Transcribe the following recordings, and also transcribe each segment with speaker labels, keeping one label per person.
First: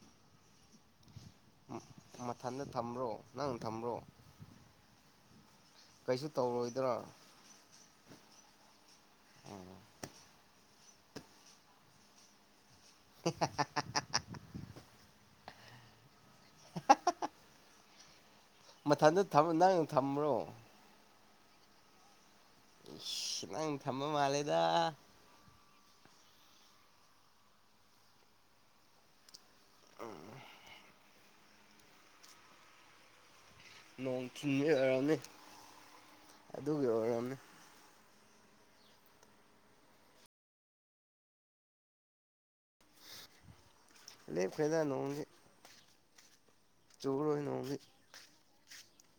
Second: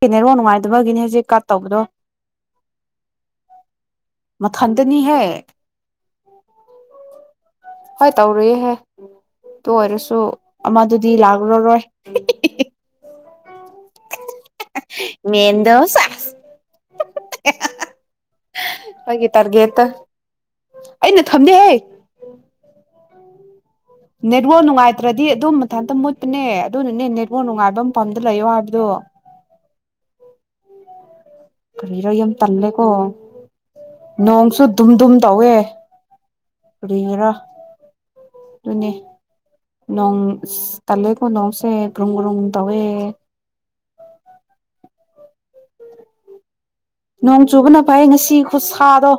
Speaker 1: network ꯅꯨꯡꯉꯥꯏꯇꯕꯒꯤꯅꯦ ꯍꯧꯖꯤꯛ ꯀꯠ ꯇꯧꯕꯗꯣ
Speaker 2: ꯃꯊꯟꯗ ꯊꯝꯕ꯭ꯔꯣ ꯅꯪ ꯊꯝꯕ꯭ꯔꯣ
Speaker 1: ꯃꯊꯟꯗꯅꯤ ꯍꯦ
Speaker 2: ꯀꯩꯁꯨ ꯇꯧꯔꯣꯏꯗ꯭ꯔꯥ
Speaker 1: ꯍꯣꯏ ꯇꯧꯔꯨꯏꯍꯦ ꯑꯗꯨ ꯑꯣꯏꯔꯁꯨ ꯑꯃꯗꯨꯗꯤ ꯂꯥꯛꯔꯔꯣꯏ
Speaker 2: [unintelligible]
Speaker 1: ꯃꯦꯜꯗꯣ ꯁꯦꯁ [unintelligible]
Speaker 2: ꯃꯊꯟꯗ
Speaker 1: ꯑꯩꯒꯤ
Speaker 2: ꯊꯝ ꯅꯪ
Speaker 1: ꯇꯥꯔꯒꯦꯠꯇ
Speaker 2: ꯊꯝꯕꯔꯣ
Speaker 1: ꯑꯩꯅ ꯊꯝꯗꯦꯍꯦ
Speaker 2: ꯁꯤ ꯅꯪ ꯊꯝꯕ ꯃꯥꯜꯂꯦꯗ
Speaker 1: ꯅꯦꯠꯋꯥꯔꯛ ꯅꯨꯡꯉꯥꯏꯇ꯭ꯔꯗꯤ ꯑꯗꯨꯝ ꯃꯊꯟꯇ ꯃꯨꯠꯄꯅꯦ ꯑꯗꯨꯅꯅꯦ ꯅꯦꯠꯋꯥꯛ ꯅꯨꯡꯉꯥꯏꯕ ꯃꯐꯝꯗ ꯂꯩꯌꯣ ꯍꯥꯏꯕꯗꯣ
Speaker 2: ꯎꯝ
Speaker 1: ꯀꯔꯤꯔꯣ ꯌꯥꯝ ꯇꯜꯂꯦꯀꯣ
Speaker 2: ꯅꯣꯡ
Speaker 1: ꯅꯣꯡꯁꯨ
Speaker 2: ꯊꯤꯟꯕꯒꯤ
Speaker 1: ꯗꯨꯝ ꯗꯨꯝ
Speaker 2: ꯑꯣꯏꯔꯝꯅꯤ
Speaker 1: ꯇꯧꯋꯦ
Speaker 2: ꯑꯗꯨꯒꯤ
Speaker 1: ꯀꯔꯤꯔ
Speaker 2: ꯑꯣꯏꯔꯝꯅꯤ
Speaker 1: ꯑꯗꯨꯅꯦ ꯅꯣꯡ ꯇꯜꯂꯦꯀꯣ ꯅꯣꯡꯁꯦ ꯒ꯭ꯔꯨꯝ ꯒ꯭ꯔꯨꯝ ꯇꯧꯑꯦ
Speaker 2: ꯂꯦꯞꯈꯔꯦꯗ ꯅꯣꯡꯗꯤ ꯆꯨꯔꯣꯏ
Speaker 1: ꯅꯣꯡ
Speaker 2: ꯅꯣꯡꯗꯤ
Speaker 1: ꯆꯨꯕꯅ ꯐꯩ ꯉꯁꯤ ꯈꯨꯁꯥ ꯁꯥꯗꯣ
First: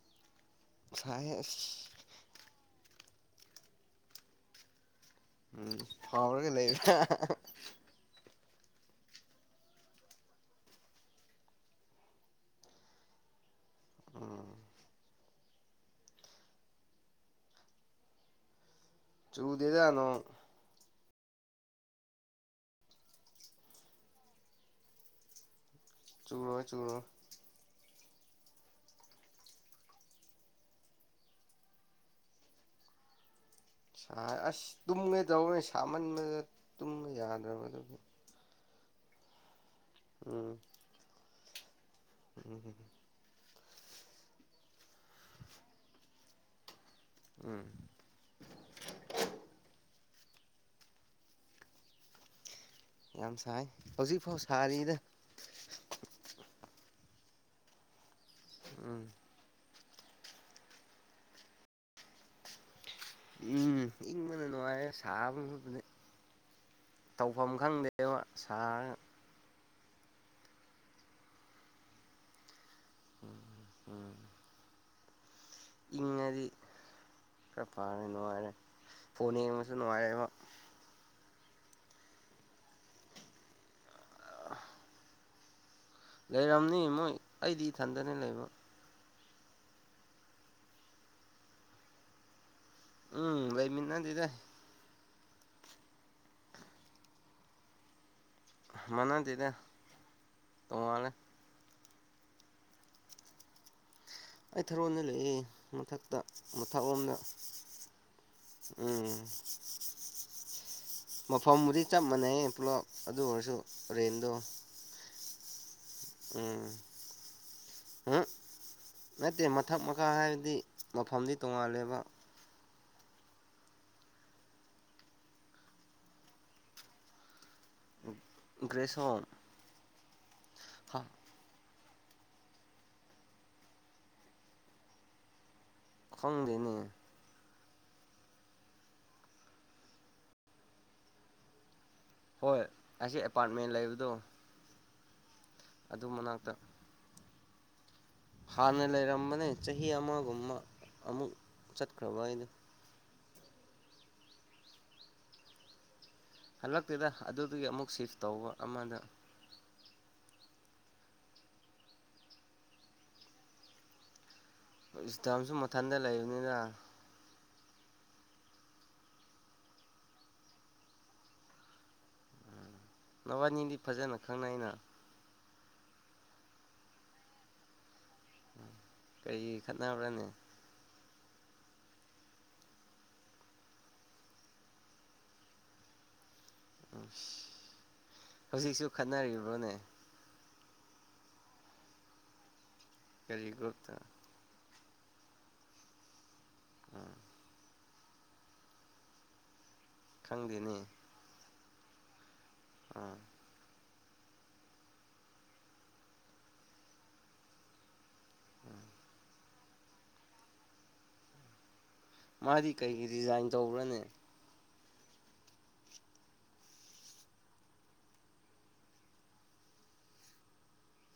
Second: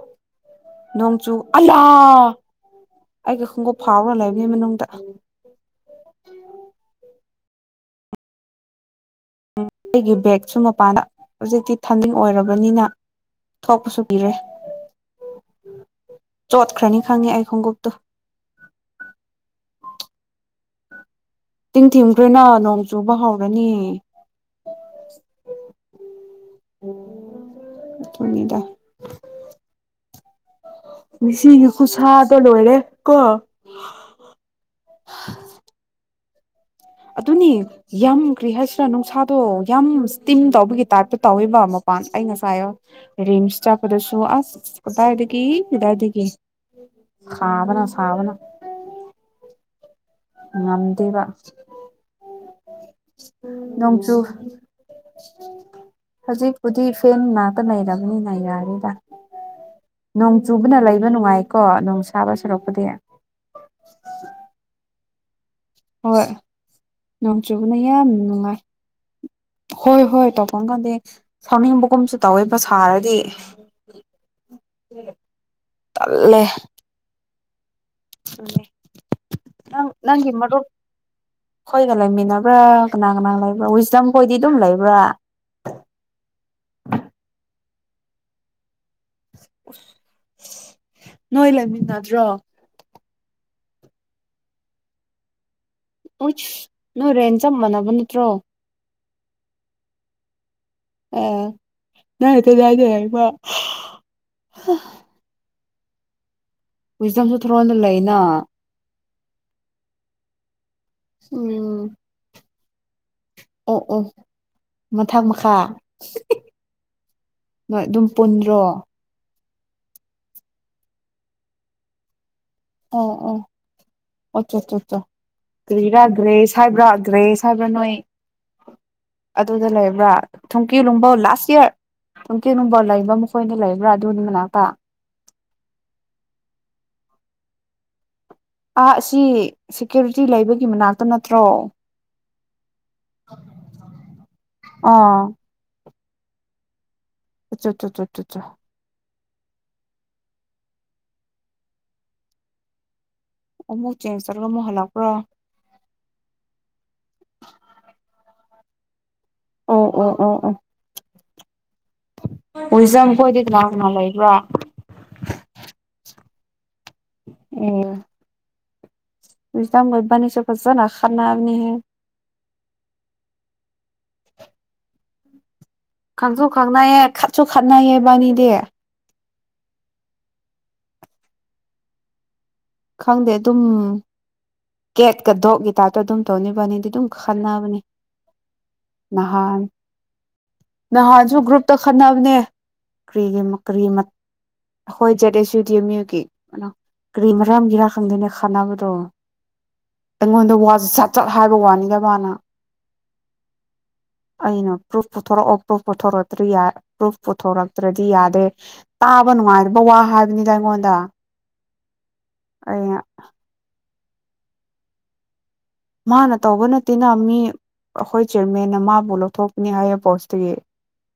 Speaker 2: ꯁꯥꯏꯍꯦ
Speaker 1: ꯅꯣꯡꯣꯡꯆꯨ
Speaker 2: ꯑꯁ
Speaker 1: ꯑꯌꯥ ꯑꯩꯒꯤ ꯈꯣꯡꯎꯞ ꯐꯧꯔ ꯂꯩꯕꯅꯦ ꯃꯅꯨꯡꯗ
Speaker 2: ꯎꯝ ꯐꯧꯔꯒ ꯂꯩꯕ
Speaker 1: ꯑꯩꯒꯤ ꯕꯦꯒꯁꯨ ꯃꯄꯥꯟꯗ ꯍꯧꯖꯤꯛꯇꯤ ꯊꯝꯗꯤꯡ ꯑꯣꯏꯔꯕꯅꯤꯅ ꯊꯣꯛꯄꯁꯨ ꯄꯤꯔꯦ
Speaker 2: ꯎꯝ
Speaker 1: ꯆꯣꯠꯈ꯭ꯔꯅꯤ ꯈꯪꯉꯦ ꯑꯩ ꯈꯣꯡꯎꯞꯇꯨ
Speaker 2: ꯆꯨꯗꯦꯗ ꯅꯣꯡ
Speaker 1: ꯇꯤꯡ ꯊꯤꯡꯈ꯭ꯔꯦꯅ ꯅꯣꯡ ꯆꯨꯕ ꯍꯧꯔꯅꯤ
Speaker 2: ꯆꯨꯔꯣ ꯆꯨꯔꯣ
Speaker 1: ꯊꯣꯡꯉꯗ ꯉꯁꯤꯒꯤ ꯈꯨꯁꯥꯗꯣ ꯂꯣꯏꯔꯦ ꯀꯣ
Speaker 2: ꯁꯥꯏ ꯑꯁ ꯇꯨꯝꯒꯦ ꯇꯧꯕꯅꯤ ꯁꯥꯃꯟ
Speaker 1: ꯑꯗꯨ ꯑꯗꯨꯅꯤ ꯌꯥꯝ ꯭ꯍꯁꯤ ꯆ ꯅꯅꯨꯡ ꯁꯥꯥꯗꯣ ꯌꯥꯝ ꯏꯁꯇꯤꯝ
Speaker 2: ꯎꯝ
Speaker 1: ꯇꯧꯕꯒꯤ ꯇꯥꯛ ꯇꯧꯏꯕ ꯑꯃꯨꯛ ꯥꯟ ꯑꯩ ꯉꯁꯥꯏꯣ
Speaker 2: ꯎꯝ
Speaker 1: ꯔꯤꯝꯁ ꯆꯄꯗꯁꯨ ꯑ ꯀꯗꯥꯗꯒ ꯏꯗꯥꯏꯗꯤꯒ
Speaker 2: ꯎꯝ
Speaker 1: ꯁꯥꯕꯅ ꯁꯕꯅ ꯉꯗꯦꯕ
Speaker 2: ꯌꯥꯝ ꯁꯥꯏ
Speaker 1: ꯅꯣꯡꯆꯨ
Speaker 2: ꯍꯧꯖꯤꯛꯐꯥꯎ ꯁꯥꯔꯤꯗ
Speaker 1: ꯍꯧꯖꯤꯛꯄꯨꯗꯤ ꯐꯦꯟ ꯅꯥ ꯅꯏꯔ ꯃꯤꯅ ꯌꯥꯔꯦꯗ
Speaker 2: ꯎꯝ
Speaker 1: ꯅꯣꯡ ꯆꯨꯕꯅ ꯂꯩꯕ ꯅꯨꯡꯉꯥꯏꯀꯣ ꯅꯣꯡ ꯁꯥꯕ ꯁꯨꯔꯛꯄꯗꯤ
Speaker 2: ꯊꯥꯕ
Speaker 1: ꯍꯣꯏ ꯅꯣꯡ ꯆꯨꯕꯅ ꯌꯥꯝ
Speaker 2: ꯈꯪꯗꯦꯕ
Speaker 1: ꯅꯨꯡꯉꯥꯏ
Speaker 2: ꯁꯥꯔꯒ
Speaker 1: ꯍꯣꯏ ꯍꯣꯏ ꯇꯧꯐꯝ ꯀꯥꯟꯗꯗꯤ ꯁꯥꯎꯅꯤꯡꯕꯒꯨꯝꯁꯨ ꯇꯧꯋꯦ ꯅ ꯁꯥꯔꯗꯤ ꯎꯝ
Speaker 2: ꯏꯃꯗꯤ ꯈꯔ ꯄꯥꯔꯅꯤ ꯅꯨꯡꯉꯥꯏꯔꯦ ꯐꯣꯟ ꯌꯦꯡꯕꯁꯨ ꯅꯨꯡꯉꯥꯏꯔꯦꯕ
Speaker 1: ꯀꯣꯏꯗꯂꯥꯏꯃꯤꯟꯅꯕ꯭ꯔꯥꯒꯅꯥꯒꯅꯥꯥꯡ ꯂꯥꯏꯕ꯭ꯔꯥ ꯎꯋꯏꯁꯤꯗꯪ ꯀꯣꯏꯗꯤ ꯑꯗꯨꯝ ꯂꯩꯕ꯭ꯔꯥ
Speaker 2: ꯆꯟꯗꯅꯦ ꯂꯩꯕ
Speaker 1: ꯅꯣꯏ ꯂꯩꯃꯤꯟꯅꯗ꯭ꯔꯣ
Speaker 2: ꯎꯝ ꯂꯩꯃꯤ ꯅꯗꯤꯗ
Speaker 1: ꯎ ꯅ ꯔꯦꯟꯦꯟꯖꯝ ꯃꯅꯕ ꯅꯠꯇ꯭ꯔꯣ
Speaker 2: ꯃꯅꯗꯦꯗ
Speaker 1: ꯑ ꯅꯇ ꯌꯥꯗ ꯍꯥꯏ
Speaker 2: ꯑꯩ ꯊꯔꯣꯟꯅ ꯂꯩ ꯃꯊꯛꯇ ꯃꯊꯛꯂꯣꯝꯗ
Speaker 1: ꯋꯤꯖꯝꯁꯨ ꯊꯣꯔꯅ ꯂꯩꯅ
Speaker 2: [unintelligible] ꯃꯐꯝꯐꯝ ꯃꯔꯤ
Speaker 1: ꯎꯝ
Speaker 2: ꯆꯞ ꯃꯅꯦ ꯍꯜꯂꯣ ꯑꯗꯨ ꯑꯣꯏꯔꯁꯨ ꯔꯦꯟꯗꯣ
Speaker 1: ꯊꯪ ꯃꯈꯥ
Speaker 2: ꯎꯝ
Speaker 1: ꯅꯣꯏ ꯑꯗꯨꯝ ꯄꯨꯟꯗ꯭ꯔꯣ
Speaker 2: ꯊꯛ ꯃꯈꯥ ꯍꯥꯏꯕꯗꯤ ꯃꯐꯝꯗꯤ ꯇꯣꯡꯉꯥꯜꯂꯦꯕ
Speaker 1: ꯑꯣ ꯑꯣ ꯑꯣ ꯀ꯭ꯔꯤꯔꯥꯒ꯭ꯔꯦꯁ ꯍꯥꯏꯕ꯭ꯔꯥꯒ꯭ꯔꯦꯁ ꯍꯥꯏꯕ ꯅꯣꯏ
Speaker 2: ꯒ꯭ꯔꯦꯁ
Speaker 1: ꯑꯗꯨꯗ ꯂꯩꯕ ꯋꯥ ꯊꯦꯡꯛꯀꯤꯌꯨ
Speaker 2: ꯍꯣꯝ
Speaker 1: ꯂꯣꯡꯕꯥꯣ ꯂꯥꯁ ꯏꯔ ꯅꯨꯡꯇꯤ ꯅꯨꯡꯕ ꯂꯩꯕ꯭ꯔ ꯃꯈꯣꯏꯅ ꯂꯩꯕ꯭ꯔꯥ ꯑꯗꯨꯒꯤ ꯃꯅꯥꯛꯇ
Speaker 2: ꯈꯪꯗꯦꯅꯦ
Speaker 1: ꯑꯥ ꯑꯁꯤ ꯁꯦꯀ꯭ꯌꯨꯔꯤꯇꯤ ꯂꯩꯕꯒꯤ ꯃꯅꯥꯛꯇ ꯅꯠꯇ꯭ꯔꯣ
Speaker 2: ꯍꯣꯏ ꯑꯁꯤ ꯑꯦꯄꯥꯔꯠꯃꯦꯟ ꯂꯩꯕꯗꯣ
Speaker 1: ꯑꯥ
Speaker 2: ꯑꯗꯨ ꯃꯅꯥꯛꯇ
Speaker 1: ꯑꯆꯥꯆꯥ
Speaker 2: ꯍꯥꯟꯅ ꯂꯩꯔꯝ ꯆꯍꯤ ꯑꯃꯒꯨꯝꯕ ꯑꯃꯨꯛ ꯆꯠꯈ꯭ꯔꯕ ꯍꯥꯏꯗꯣ
Speaker 1: ꯑꯃꯨꯛ ꯆꯦꯟꯖ ꯇꯧꯔꯒ ꯑꯃꯨꯛ ꯍꯜꯂꯛꯄ꯭ꯔꯣ
Speaker 2: ꯍꯜꯂꯛꯇꯦꯗ ꯑꯗꯨꯗꯒꯤ ꯑꯃꯨꯛ ꯁꯤꯐ ꯇꯧꯕ ꯑꯃꯗ
Speaker 1: ꯑꯣ ꯑꯣ ꯑꯣ ꯑꯣ ꯋꯤꯖꯝ ꯈꯣꯏꯗꯤ ꯂꯅ ꯂꯩꯕ꯭ꯔꯥ
Speaker 2: ꯏꯁꯇꯝꯁꯨ ꯃꯊꯟꯇ ꯂꯩꯕꯅꯤꯅ
Speaker 1: ꯑ ꯗ ꯃꯕꯥꯅꯤ ꯆꯄꯖꯅ ꯈꯥꯟꯅꯥ ꯑꯃꯅꯤꯅꯤ ꯍꯥꯏ
Speaker 2: ꯊꯕꯥꯅꯤꯗꯤ ꯐꯖꯅ ꯈꯪꯅꯏꯅ
Speaker 1: ꯈꯪꯁꯨꯣ ꯈꯪꯅꯌꯦ ꯈꯠꯆꯣ ꯈꯥꯅꯌꯦꯕꯥꯅꯤ ꯗꯦ
Speaker 2: ꯀꯔꯤ ꯈꯠꯅꯅꯕ꯭ꯔꯅꯦ
Speaker 1: ꯈꯪꯗꯦ ꯑꯗꯨꯝ ꯀꯦꯠꯀ ꯗꯣꯛꯀꯤ ꯇꯥꯏꯞꯇ ꯑꯗꯨꯝ ꯇꯣꯅꯤꯕꯥꯅꯤꯗꯤ ꯑꯗꯨꯝ ꯈꯟꯅꯕꯅꯦ
Speaker 2: ꯍꯧꯖꯤꯛꯁꯨ
Speaker 1: ꯅꯍꯥꯟ
Speaker 2: ꯈꯠꯅꯔꯤꯕ꯭ꯔꯣꯅꯦ
Speaker 1: ꯅꯍꯥꯟꯁꯨ ꯒ꯭ꯔꯨꯞꯇ ꯈꯠꯅꯕꯅꯦ
Speaker 2: ꯀꯔꯤ
Speaker 1: ꯀ
Speaker 2: ꯒ꯭ꯔꯨꯞꯇ
Speaker 1: ꯀ꯭ꯔꯤꯃ ꯍꯣꯏꯖꯗꯦꯁꯨ꯭ꯨꯇꯃꯤꯌꯀꯤ ꯅ
Speaker 2: ꯑꯥ
Speaker 1: ꯀ꯭ꯔꯤꯃ ꯔꯔꯝꯒꯤꯔ ꯈꯪꯗꯅ ꯈꯅꯅꯕꯗꯣ ꯑꯩꯉꯣꯟꯗ
Speaker 2: ꯈꯪꯗꯦꯅꯦ
Speaker 1: ꯋꯥꯁꯦ ꯆꯠ ꯆꯠ ꯍꯥꯏꯕ ꯋꯥꯅꯤ ꯗ ꯃꯥꯅ
Speaker 2: ꯑ
Speaker 1: ꯑꯩꯅ꯭ꯔꯣ ꯄꯨꯣꯔꯛꯑꯣ ꯄ꯭ꯔꯨꯐ ꯄꯨꯊꯣꯔꯛꯇ꯭ꯔꯤ ꯌꯥꯏ ꯄ꯭ꯔꯨꯐ ꯄꯨꯊꯣꯔꯛꯇ꯭ꯔꯗꯤ ꯌꯥꯗꯦ ꯇꯥꯕꯅꯅꯨꯡ ꯋꯥ ꯕꯋꯥ ꯍꯥꯏꯕꯅꯤꯗ ꯑꯩꯉꯣꯟꯗ
Speaker 2: ꯃꯥꯗꯤ
Speaker 1: ꯑꯩꯅ
Speaker 2: ꯀꯩꯒꯤ ꯗꯤꯖꯥꯏꯟ ꯇꯧꯕ꯭ꯔꯅꯦ
Speaker 1: ꯃꯥꯅ ꯇꯧꯕ ꯅꯠꯇꯦꯅ ꯃꯤ ꯑꯩꯈꯣꯏ ꯆꯤꯌꯔꯃꯦꯟꯅ ꯃꯥꯕꯨ ꯂꯧꯊꯣꯛꯄꯅꯤ ꯍꯥꯏꯌꯦ ꯄꯣꯁꯇꯨꯒꯤ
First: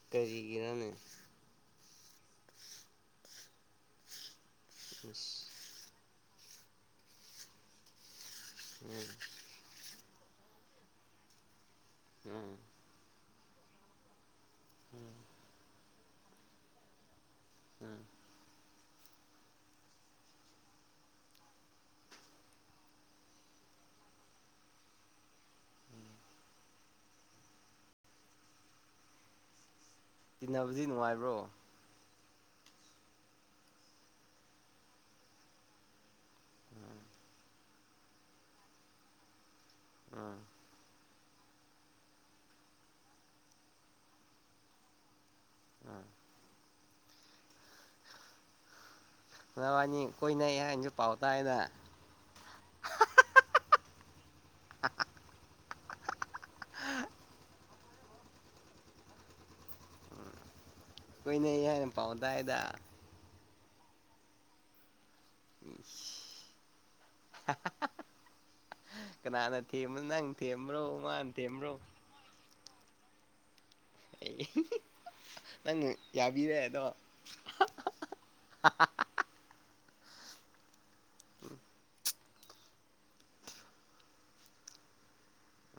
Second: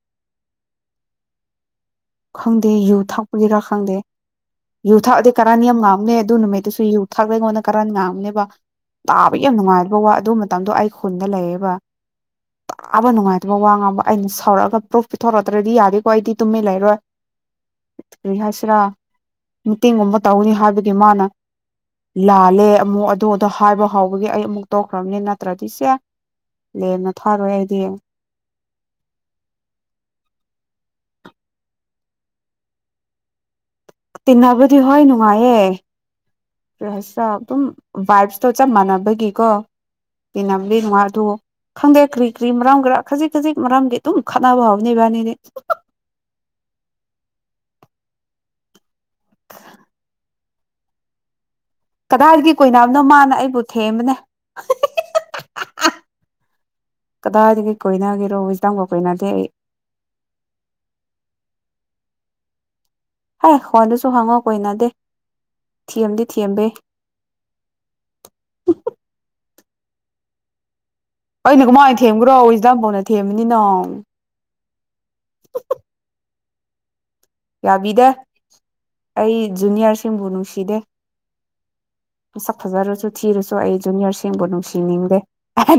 Speaker 2: ꯀꯔꯤꯒꯤꯔꯅꯦ
Speaker 1: ꯈꯪꯗꯦ ꯌꯨ ꯊꯛꯄꯒꯤꯔ ꯈꯪꯗꯦ ꯌꯨ ꯊꯥꯛꯗꯤ ꯀꯔꯥꯅꯤ ꯌꯥꯝ ꯉꯥꯝꯅꯦ ꯑꯗꯨ ꯅꯨꯃꯤꯠꯇꯨꯁꯨ ꯌꯨ ꯊꯥꯛꯗ ꯑꯩꯉꯣꯟꯗ ꯀꯔ ꯉꯥꯡꯝꯅꯦꯕ ꯇꯥꯕ ꯌꯥꯝꯅꯅꯨꯡꯉꯥꯏꯔꯕꯣ ꯑꯗꯨ ꯃꯇꯝꯗꯣ ꯑꯩ ꯈꯨꯟꯗ ꯂꯩꯌꯦꯕ ꯑꯕ ꯅꯨꯡꯉꯥꯏ ꯑꯗꯨꯃ ꯋꯥ ꯉꯥꯡꯕ ꯑꯩꯅ ꯁꯧꯔꯛꯑꯒ ꯄ꯭ꯔꯐ ꯄꯤꯊꯣꯔꯛꯇ꯭ꯔꯗꯤ ꯌꯥꯗꯦꯀꯣ ꯑꯩꯗꯤ ꯇꯨꯝꯃꯤ ꯂꯩꯔꯣꯏ ꯔꯤꯍꯥꯁ꯭ꯔꯥ ꯃꯇꯇꯦꯡꯒꯨꯝꯕ ꯇꯧꯅꯤ ꯍꯥꯏꯕꯒꯤ ꯃꯥꯅ ꯂꯥꯜꯂꯦ ꯑꯃꯨꯛ ꯑꯗꯨ ꯑꯗ ꯍꯥꯏꯕ ꯍꯥꯎꯕꯒꯤ ꯑꯩ ꯑꯃꯨꯛ ꯇꯧꯈ꯭ꯔꯕꯅꯤ ꯅꯠꯇ꯭ꯔꯗꯤ ꯁꯦ ꯂꯦꯝꯅ ꯊꯥꯔꯣꯏ ꯑꯩꯗꯤꯡꯉ
Speaker 2: ꯇꯤꯟꯅꯕꯁꯤ ꯅꯨꯡꯉꯥꯏꯕ꯭ꯔꯣ
Speaker 1: ꯇꯤꯟꯅꯕꯗꯤ ꯍꯣꯏ ꯅꯨꯡꯉꯥꯏꯌꯦꯦꯁ ꯑꯗꯨꯝ ꯚꯥꯏꯞꯁꯇꯣ ꯆꯞ ꯃꯥꯟꯅꯕꯒꯤꯀꯣ
Speaker 2: ꯎꯝ
Speaker 1: ꯏ ꯅꯝꯂꯤ ꯃꯥꯗꯨ ꯈꯪꯗꯦ ꯀ꯭ꯔꯤ ꯀ꯭ꯔꯤ ꯃꯔꯝ ꯈꯔꯥ ꯈꯖꯤꯛ ꯈꯖꯤꯛ ꯃꯔꯝꯒꯤ ꯑꯗꯨꯝ ꯈꯠꯅꯕ ꯐꯥꯎꯕꯅꯦ ꯕꯥꯅꯤꯗꯤ
Speaker 2: ꯎꯝ ꯋꯥꯅꯤ ꯀꯣꯏ ꯅ ꯄꯥꯎꯗ
Speaker 1: ꯀꯗꯥꯏꯗꯒꯤ ꯀꯣꯏꯅꯥꯝꯅꯣ ꯃꯥꯅ ꯑꯩꯕꯨ ꯊꯦꯝꯕꯅꯦ
Speaker 2: ꯑ
Speaker 1: ꯀꯗꯥꯏꯗꯒꯤ ꯀꯩ ꯀꯣꯏꯅꯒꯦꯔꯣ ꯍꯧꯖꯤ ꯇꯪꯒ ꯀꯣꯏꯅꯗꯦ ꯑꯩ
Speaker 2: ꯀꯣꯏꯏꯅ ꯍꯥꯏꯅ ꯄꯥꯎꯗꯥꯏꯗ
Speaker 1: ꯍ ꯍꯣꯏꯗꯁꯨ ꯍꯪꯉꯣ ꯀꯨꯏꯅꯗꯦ ꯊꯤꯑꯝꯗꯤ ꯊꯤꯑꯕ
Speaker 2: ꯀꯦꯃ ꯅꯪ ꯇꯦꯕ꯭ꯔꯣ
Speaker 1: ꯑꯩꯅꯀ ꯃꯥꯏ ꯊꯦꯝꯒ꯭ꯔꯣ ꯍꯗꯥ ꯐꯧꯅ ꯊꯦꯝꯕꯅꯤꯅꯣ
Speaker 2: ꯑꯩ ꯅꯪ ꯌꯥ ꯏꯔꯦꯗꯣ
Speaker 1: ꯌꯥꯕꯤꯗꯦ ꯑꯩ ꯖꯨꯅꯤꯌꯔꯁ ꯁꯤꯕꯨ ꯅꯨꯡꯁꯤꯗꯦ ꯃꯁꯛ ꯐꯖꯔꯁꯨ ꯊꯤꯔꯨꯁꯨ ꯑꯩ ꯖꯨꯅꯤꯌꯔꯁꯤꯡꯕꯨ ꯅꯨꯡꯁꯤꯅꯤꯡꯗꯦ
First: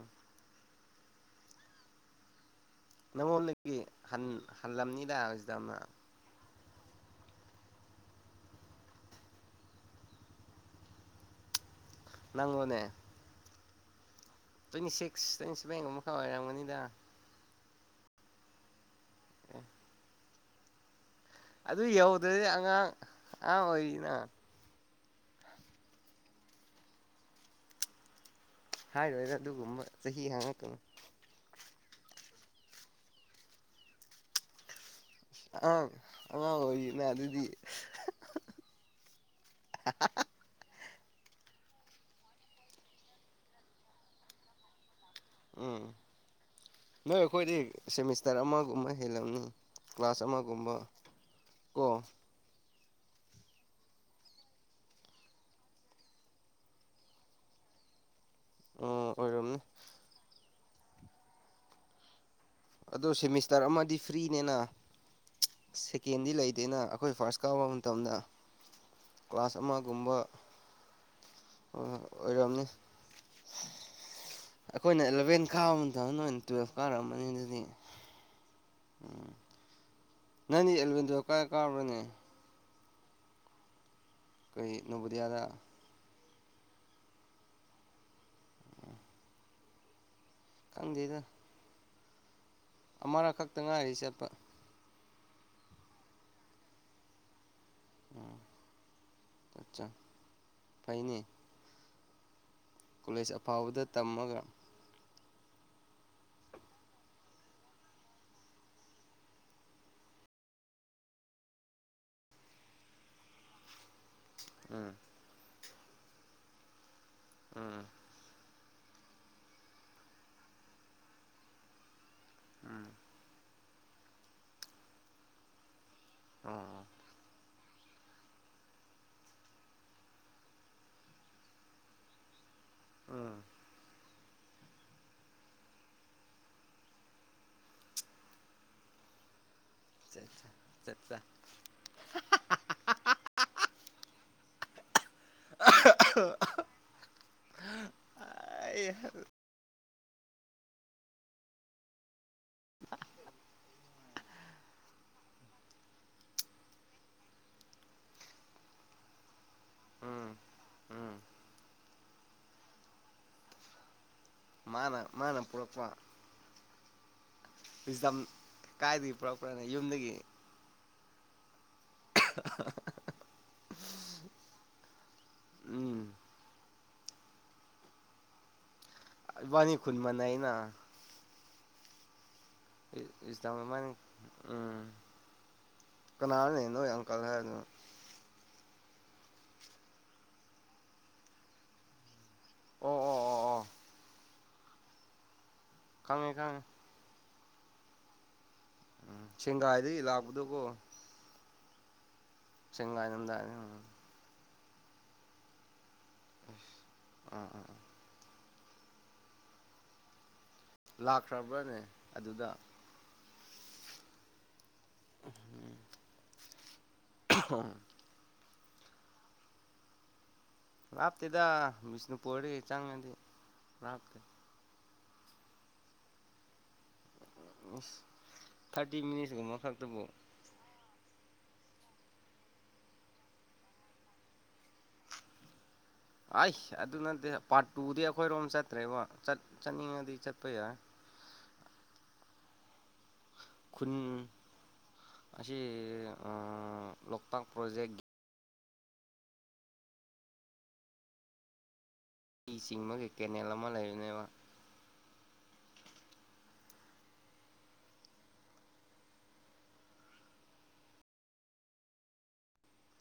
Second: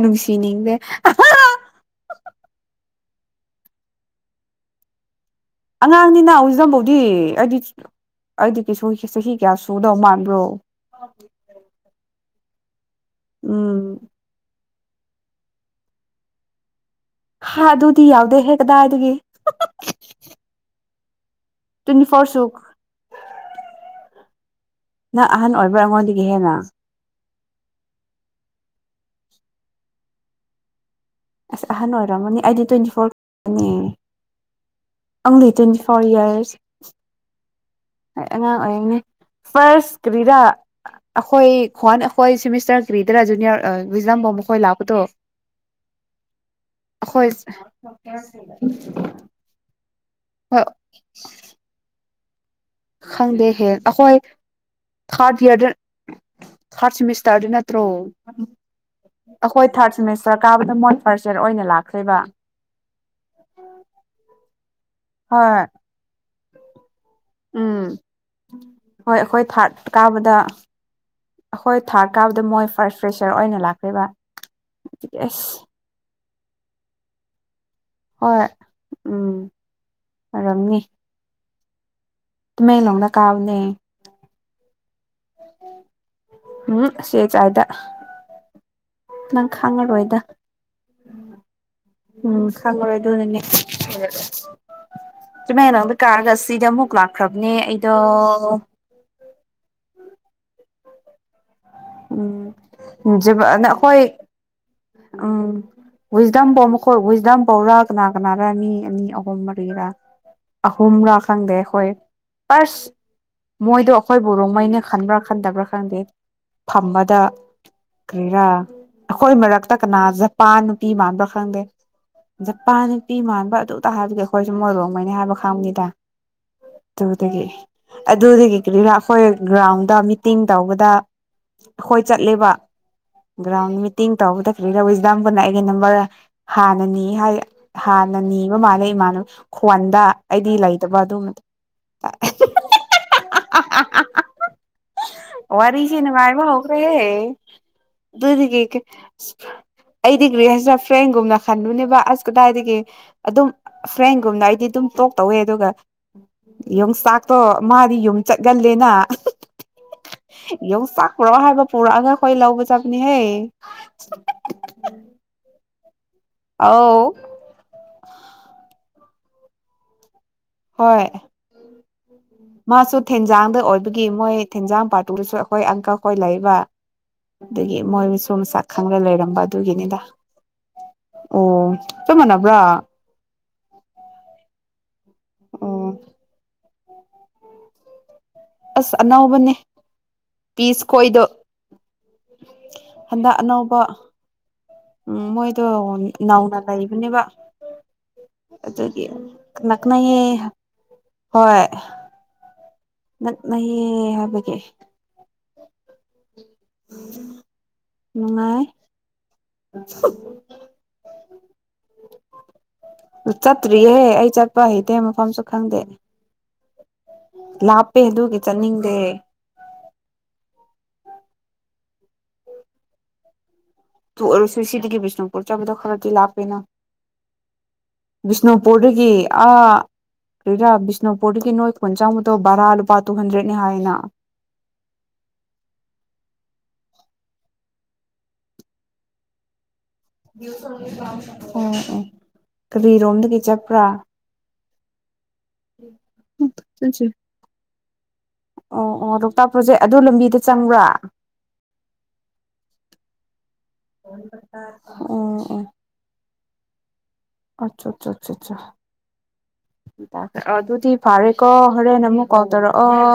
Speaker 1: ꯅꯨꯡꯁꯤꯅꯤꯡꯗꯦ
Speaker 2: ꯅꯪꯉꯣꯟꯗꯒꯤ ꯍꯥꯟꯂꯝꯅꯤꯗ
Speaker 1: ꯑꯉꯥꯡꯅꯤ ꯅꯎꯖꯝꯕꯧ ꯑꯩꯗꯤ ꯑꯩꯗꯤ ꯀ ꯆꯍꯤ ꯀꯌꯥ ꯁꯨꯗꯧ ꯃꯥꯟꯕ꯭ꯔꯣ
Speaker 2: ꯅꯪ ꯑꯣꯏꯅꯦꯦ
Speaker 1: ꯎꯝ
Speaker 2: ꯇ꯭ꯋꯦꯟꯇꯤ ꯁꯤꯛꯁ ꯇ꯭ꯋꯦꯟꯇꯤ ꯁꯤꯚꯦꯟꯒ ꯑꯃꯨ ꯈꯛ ꯑꯣꯏꯔꯝꯒꯅꯤꯗ
Speaker 1: ꯍꯥ ꯑꯗꯨꯗꯤ ꯌꯥꯎꯗꯦ ꯍꯦꯛ ꯀꯗꯥꯏ ꯑꯗꯨꯒꯤ
Speaker 2: [unintelligible]
Speaker 1: [unintelligible]
Speaker 2: ꯑꯗꯨ
Speaker 1: ꯇ꯭ꯋꯦꯟꯇꯤ
Speaker 2: ꯌꯧꯗ꯭ꯔꯗꯤ
Speaker 1: ꯐꯣꯔꯁꯨ
Speaker 2: ꯑꯉꯥꯡ ꯑꯉꯥꯡ ꯑꯣꯏꯔꯤꯅ
Speaker 1: ꯅꯪ ꯑꯍꯟ ꯑꯣꯏꯕ꯭ꯔꯥ ꯑꯩꯉꯣꯟꯗꯒꯤ ꯍꯦꯟꯅ
Speaker 2: ꯍꯥꯏꯔꯣꯏꯗ ꯑꯗꯨꯒꯨꯝꯕ ꯆꯍꯤ ꯍꯥꯡꯉꯛꯀꯅꯤ
Speaker 1: ꯑꯁ ꯑꯍꯟ ꯑꯣꯏꯔꯝꯃꯅꯤ ꯑꯩꯗꯤ ꯇ꯭ꯋꯦꯟꯇꯤ ꯐꯣꯔ ꯈꯇꯪꯅꯤ ꯑꯪꯂꯤ
Speaker 2: ꯑ
Speaker 1: ꯇ꯭ꯋꯦꯟꯇꯤ
Speaker 2: ꯑꯉꯥꯡ ꯑꯣꯏꯔꯤꯅ ꯑꯗꯨꯗꯤ
Speaker 1: ꯑꯉꯥꯡ ꯑꯣꯏꯔꯤ ꯐꯥꯔꯁ ꯀ꯭ꯔꯤꯔꯥ ꯑꯩꯈꯣꯏ ꯈ꯭ꯋꯥꯟ ꯑꯩꯈꯣꯏ ꯁꯦꯃꯤꯁꯇꯔ ꯀ꯭ꯔꯤꯗꯔꯥ ꯖꯨꯅꯤꯌꯔ ꯋꯛꯖꯥꯐꯣ ꯃꯈꯣꯏ ꯂꯥꯛꯄꯗꯣ
Speaker 2: ꯎꯝ ꯅꯣꯏ
Speaker 1: ꯑꯩꯈꯣꯏ
Speaker 2: ꯑꯩꯈꯣꯏꯗꯤ ꯁꯦꯃꯤꯁꯇꯔ ꯑꯃꯒꯨꯝꯕ ꯍꯦꯜꯂꯝꯅꯤ ꯀ꯭ꯂꯥꯁ
Speaker 1: ꯍꯣꯏ
Speaker 2: ꯑꯃꯒꯨꯝꯕ ꯀꯣ
Speaker 1: ꯈꯪꯗꯦ ꯍꯦ ꯑꯩꯈꯣꯏ ꯊꯥꯔꯠ ꯏꯌꯥꯔꯗ ꯊꯥꯔꯠ ꯁꯦꯃꯤꯁꯇꯔꯗ ꯅꯠꯇ꯭ꯔꯣ
Speaker 2: ꯑꯣꯏꯔꯝꯅꯤ
Speaker 1: ꯑꯩꯈꯣꯏ ꯊꯥꯔꯠ ꯁꯦꯃꯦꯁꯇꯔ ꯀꯥꯕꯗ ꯃ ꯐꯔꯆꯔ ꯑꯣꯏꯅ ꯂꯥꯛꯈ꯭ꯔꯦꯕ
Speaker 2: ꯑꯗꯣ ꯁꯦꯃꯤꯁꯇꯔ ꯑꯃꯗꯤ ꯐ꯭ꯔꯤꯅꯦꯅ
Speaker 1: ꯍꯣꯏ
Speaker 2: ꯁꯦꯀꯦꯟꯗꯤ ꯂꯩꯇꯦꯅ ꯑꯩꯈꯣꯏ ꯐꯥꯔꯁ ꯀꯥꯕ
Speaker 1: ꯎꯝ
Speaker 2: ꯃꯇꯝꯗ
Speaker 1: ꯍꯣꯏ ꯑꯩꯈꯣꯏ
Speaker 2: ꯀ꯭ꯂꯥꯁ
Speaker 1: ꯊꯥꯔꯠ
Speaker 2: ꯑꯃꯒꯨꯝꯕ
Speaker 1: ꯀꯥꯕꯗ ꯑꯩꯈꯣꯏ ꯊꯥꯔꯠ ꯀꯥꯕꯗ ꯃꯣꯏ
Speaker 2: ꯑꯣꯏꯔꯝꯅꯤ
Speaker 1: ꯐꯥꯔꯁ ꯐ꯭ꯔꯦꯁꯔ ꯑꯣꯏꯅ ꯂꯥꯛꯄꯤꯔꯤꯕ
Speaker 2: ꯑꯩꯈꯣꯏꯅ ꯑꯦꯂꯚꯦꯟ ꯈꯥꯕ ꯑꯃꯗ ꯍ ꯇꯨꯋꯐ ꯀꯥꯔꯅꯤ
Speaker 1: ꯍꯣꯏ ꯎꯝ
Speaker 2: ꯅꯪꯗꯤ
Speaker 1: ꯑꯣꯏꯔꯝꯅꯤ
Speaker 2: ꯑꯦꯂꯥꯕꯦꯟ ꯇꯤꯋꯦꯞ ꯀꯥꯏꯗ ꯀꯥꯔꯕ꯭ꯔꯅꯦ
Speaker 1: ꯂꯧꯅ ꯀꯥꯥꯕꯅꯦ
Speaker 2: ꯅꯕꯣꯗꯤꯌꯥꯗ
Speaker 1: [unintelligible] ꯈꯥꯡꯉꯔꯣꯏꯗꯥ
Speaker 2: ꯀꯪꯗꯦꯗ
Speaker 1: ꯎꯝ ꯈꯪꯉꯥꯔꯣꯏ ꯑꯗꯨꯅꯥꯅꯦ
Speaker 2: ꯆꯠꯄ
Speaker 1: ꯇꯥꯃꯦꯂꯣꯡꯗ ꯀꯥꯔꯒ ꯁꯤꯗꯤ ꯑꯃꯨꯛ ꯂꯥꯛꯈ꯭ꯔꯕꯅꯦ ꯑꯩ ꯑꯣ
Speaker 2: ꯑꯆꯥ ꯐꯥꯏꯅꯦ
Speaker 1: ꯎꯝ
Speaker 2: ꯀꯣꯂꯦꯖ
Speaker 1: ꯖꯤꯕꯅ
Speaker 2: ꯑꯐꯥꯕꯗ
Speaker 1: ꯑꯩꯈꯣꯏ
Speaker 2: ꯇꯝꯃꯒ
Speaker 1: ꯎꯝ ꯋꯨꯏꯁꯗꯝ ꯗ ꯃꯈꯣꯏ ꯋꯨꯏꯤꯁꯗꯝ ꯐꯧꯔꯥ ꯀꯅꯥ ꯀꯅꯥꯔꯥ ꯃꯤ ꯑꯅꯤ ꯑꯍꯨꯝ ꯃꯔꯤꯔꯥ ꯑꯍꯨꯝꯔꯥ ꯈꯪꯗꯦ ꯑꯩꯈꯣꯏ ꯐꯥꯔꯁ ꯃꯣꯏꯗꯣ ꯑꯩꯕꯨ ꯔꯣꯡꯃꯩꯅꯦ
Speaker 2: ꯎꯝ
Speaker 1: ꯈꯟꯕ꯭ꯔꯥ ꯈꯟꯗꯕ꯭ꯔꯥ ꯈꯥꯟꯗꯦ ꯐꯃ ꯇ
Speaker 2: ꯎꯝ
Speaker 1: ꯀꯔꯤꯔꯥ ꯑꯩꯈꯣꯏ ꯃꯔꯛꯇ ꯀꯅꯥ ꯖꯄꯥꯟ ꯅꯨꯄꯤ ꯃꯥꯟꯕ꯭ꯔꯥ ꯈꯪꯗꯦ ꯖꯄꯥꯟ
Speaker 2: ꯎꯝ
Speaker 1: ꯅꯨꯄꯤ ꯃꯥꯟꯕ ꯑꯗꯨ ꯑ ꯍꯥꯏꯕꯦ ꯑꯩꯈꯣꯏꯁꯨ ꯃꯣꯏꯣꯔꯣꯛ ꯃꯅꯤ ꯍꯥꯏꯕ ꯈꯪꯉꯅꯤꯗ
Speaker 2: ꯑꯣ
Speaker 1: ꯇꯗꯒꯤꯗꯒꯤ ꯑꯗꯨꯗꯤ ꯀꯔꯤ ꯀꯔꯤꯔꯥ ꯑꯩꯈꯣꯏ ꯒ꯭ꯔꯥꯎꯟꯗ ꯃꯤꯇꯤꯡ ꯇꯧꯕꯗ ꯍꯈꯣꯏ ꯆꯠꯂꯦꯕ
Speaker 2: ꯎꯝ
Speaker 1: ꯭ꯔꯥꯎꯟ ꯃꯤꯇ ꯇꯧꯕꯗꯔꯤ ꯔꯁꯗꯥꯝ ꯄꯨꯟꯅ ꯑꯩꯒꯤ ꯅꯝꯕꯔ ꯍꯥꯟꯅꯅꯤ ꯍꯥꯏ ꯍꯥꯟꯅ ꯅꯤꯕ ꯃꯥꯜꯂꯦ ꯏꯃꯥꯅꯕ ꯈꯣꯟꯗ ꯑꯩꯗꯤ ꯂꯩꯇꯕ ꯑꯗꯨꯝꯕꯗꯣ ꯋꯥꯔꯤ ꯕꯈ꯭ꯔꯦꯒꯤ ꯀ ꯑꯩꯗꯤ ꯒ꯭ꯔꯤꯁꯤꯅ ꯐ꯭ꯔꯦꯡꯒꯨꯝꯅ ꯈꯟꯂꯨꯅꯦꯕ ꯑꯁ ꯀꯗꯥꯏꯗꯒꯤ ꯑꯗꯨꯝ ꯐ꯭ꯔꯦꯡꯒꯨꯝꯅ ꯑꯩꯗꯤ ꯑꯗꯨꯝ ꯇꯣꯛ ꯇꯧꯋꯦ ꯑꯗꯨꯒ ꯌꯣꯡꯆꯥꯛꯇꯣ ꯃꯥꯗꯤ ꯌꯨꯝ ꯆꯠꯒꯜꯂꯦꯅ
Speaker 2: ꯎꯝ ꯎꯝ
Speaker 1: ꯌꯣꯡꯆꯥꯛꯈ꯭ꯔꯣ ꯍꯥꯏꯕ ꯄꯨꯔꯛꯑꯒ ꯑꯩꯈꯣꯏ ꯂꯧꯕ ꯆꯠꯄꯅꯤꯍꯦ
Speaker 2: ꯃꯥꯅꯦ ꯃꯥꯅꯦ ꯄꯨꯂꯄ
Speaker 1: ꯑꯥꯎ
Speaker 2: ꯀꯥꯏꯗꯒꯤ ꯄꯨꯔꯛꯄꯅ ꯌꯨꯝꯗꯒꯤ
Speaker 1: ꯍꯣꯏ ꯃꯥꯁꯨ ꯊꯦꯟꯖꯥꯡꯗ ꯑꯣꯏꯕꯒꯤ ꯃꯣꯏ ꯊꯦꯟꯖꯥꯡ ꯄꯥꯇꯨꯗꯁꯨ ꯑꯩꯈꯣꯏ
Speaker 2: ꯎꯝ
Speaker 1: ꯑꯪꯀꯈꯣꯏ ꯂꯩꯕ ꯑꯗꯒꯤ ꯃꯣꯏ ꯁꯣ ꯁꯥ ꯈꯪꯅ ꯂꯩꯔꯝꯕ
Speaker 2: ꯏꯕꯥꯅꯤ ꯈꯨꯟ
Speaker 1: ꯑꯗꯨꯒꯤꯅꯤꯗ
Speaker 2: ꯃꯥꯟꯅꯩꯅ
Speaker 1: ꯑꯣ ꯊꯃꯅ
Speaker 2: ꯏꯁꯗ ꯎꯝ
Speaker 1: ꯑꯣ
Speaker 2: ꯀꯅꯥꯜ ꯂꯩ ꯅꯣꯏ ꯑꯪꯀꯜ ꯍꯥꯏꯗꯅ
Speaker 1: ꯑꯁ ꯑꯅꯧꯕꯅꯦ ꯄꯤꯁ ꯈꯣꯏꯗꯣ
Speaker 2: ꯑꯣ ꯑꯣ
Speaker 1: ꯍꯟꯗꯛ
Speaker 2: ꯑꯣ ꯑꯣ
Speaker 1: ꯑꯅꯧꯕ ꯎꯝ ꯃꯣꯏ ꯇꯣ
Speaker 2: ꯈꯪꯉꯦ
Speaker 1: ꯅꯅꯥꯧꯅꯥ
Speaker 2: ꯈꯪꯉꯦ
Speaker 1: ꯂꯩꯕꯅꯦꯕ ꯑꯗꯨꯗꯤ ꯅꯅꯥ
Speaker 2: ꯁꯦꯡꯒꯥꯏꯗꯒꯤ ꯂꯥꯛꯄꯗꯣꯀꯣ
Speaker 1: ꯍꯣꯏ [unintelligible]
Speaker 2: ꯁꯦꯡꯒꯥꯏ ꯂꯝꯗꯥꯏꯅꯦ ꯎꯝ
Speaker 1: ꯅꯌꯦ ꯍꯥꯏꯕꯒ
Speaker 2: ꯑ ꯑꯥ ꯑꯥ
Speaker 1: [unintelligible]
Speaker 2: ꯂꯥꯛꯈ꯭ꯔꯕ꯭ꯔꯅꯦ ꯑꯗꯨꯗ
Speaker 1: ꯆꯠꯇ꯭ꯔꯤꯌꯦ ꯑꯩ ꯆꯠꯄ ꯍꯩꯇꯦ ꯃꯐꯝꯁꯨ ꯈꯪꯗꯦꯅꯦ ꯂꯥꯞꯄꯦ ꯑꯗꯨ ꯆꯟꯅꯗꯦ
Speaker 2: ꯂꯥꯞꯇꯦꯗ ꯕꯤꯁꯅꯨꯄꯨꯔꯗꯒꯤ ꯆꯪꯉꯗꯤ ꯂꯥꯞꯇꯦ
Speaker 1: ꯇꯨ ꯑꯣꯏꯔꯁꯨ ꯁꯤꯗꯒꯤ ꯕꯤꯁ ꯄꯨ ꯆꯕ ꯈꯔ ꯆ ꯂꯥꯛꯄꯦꯅ
Speaker 2: ꯏꯁ ꯊꯥꯔꯇꯤ
Speaker 1: ꯕꯤꯁꯅꯨꯄꯨꯔꯗꯒꯤ
Speaker 2: ꯃꯤꯅꯤꯠꯁꯀꯨꯝꯕ
Speaker 1: ꯑꯥ
Speaker 2: ꯈꯛꯇꯕꯨ
Speaker 1: ꯀꯔꯤꯔꯥ ꯏꯁꯅꯣꯄꯣꯠꯇꯒꯤ ꯅꯣꯏꯠ ꯀꯨꯟ ꯆꯥꯃꯨꯗꯣ ꯕꯔꯥ ꯂꯨꯄꯥ ꯇꯨ ꯍꯟꯗ꯭ꯔꯦꯠꯅꯦ ꯍꯥꯏꯅ
Speaker 2: ꯑꯩ ꯑꯗꯨ ꯅꯠꯇꯦ ꯄꯥꯔꯠ ꯇꯨꯗꯤ ꯑꯩꯈꯣꯏꯔꯣꯝ ꯆꯠꯇ꯭ꯔꯦꯕꯠ ꯆꯠꯅꯤꯡꯉ
Speaker 1: [inaudible] ꯑꯣ ꯀꯔꯤꯔꯣꯝꯗꯒꯤ ꯆꯖꯞꯄ꯭ꯔꯥ
Speaker 2: ꯈꯨꯟ ꯑꯁꯤ ꯑꯁꯤ ꯂꯇꯥꯛ ꯄꯣꯖꯦꯛꯦꯛꯦ
Speaker 1: ꯑꯣ ꯑꯣ ꯂꯣꯛꯇꯥꯛ ꯄ꯭ꯔꯣꯖꯦꯛ ꯑꯗꯨ ꯂꯝꯕꯤꯗ ꯆꯪꯕ꯭ꯔꯥ
Speaker 2: ꯏ ꯆꯤꯡꯕꯒꯤ ꯀꯦꯅꯦꯜ ꯑꯃ ꯂꯩꯕꯅꯦꯕ
Speaker 1: ꯑꯣ ꯑꯣ ꯑꯆꯥ ꯆꯥ ꯆꯥ ꯆꯥ ꯆꯥ ꯑ ꯑꯗꯨꯗꯤ ꯐꯔꯦꯀꯣ ꯍꯣꯔꯦꯟ ꯑꯃꯨꯛ ꯀꯣꯜ ꯇꯧꯔꯛꯑꯣ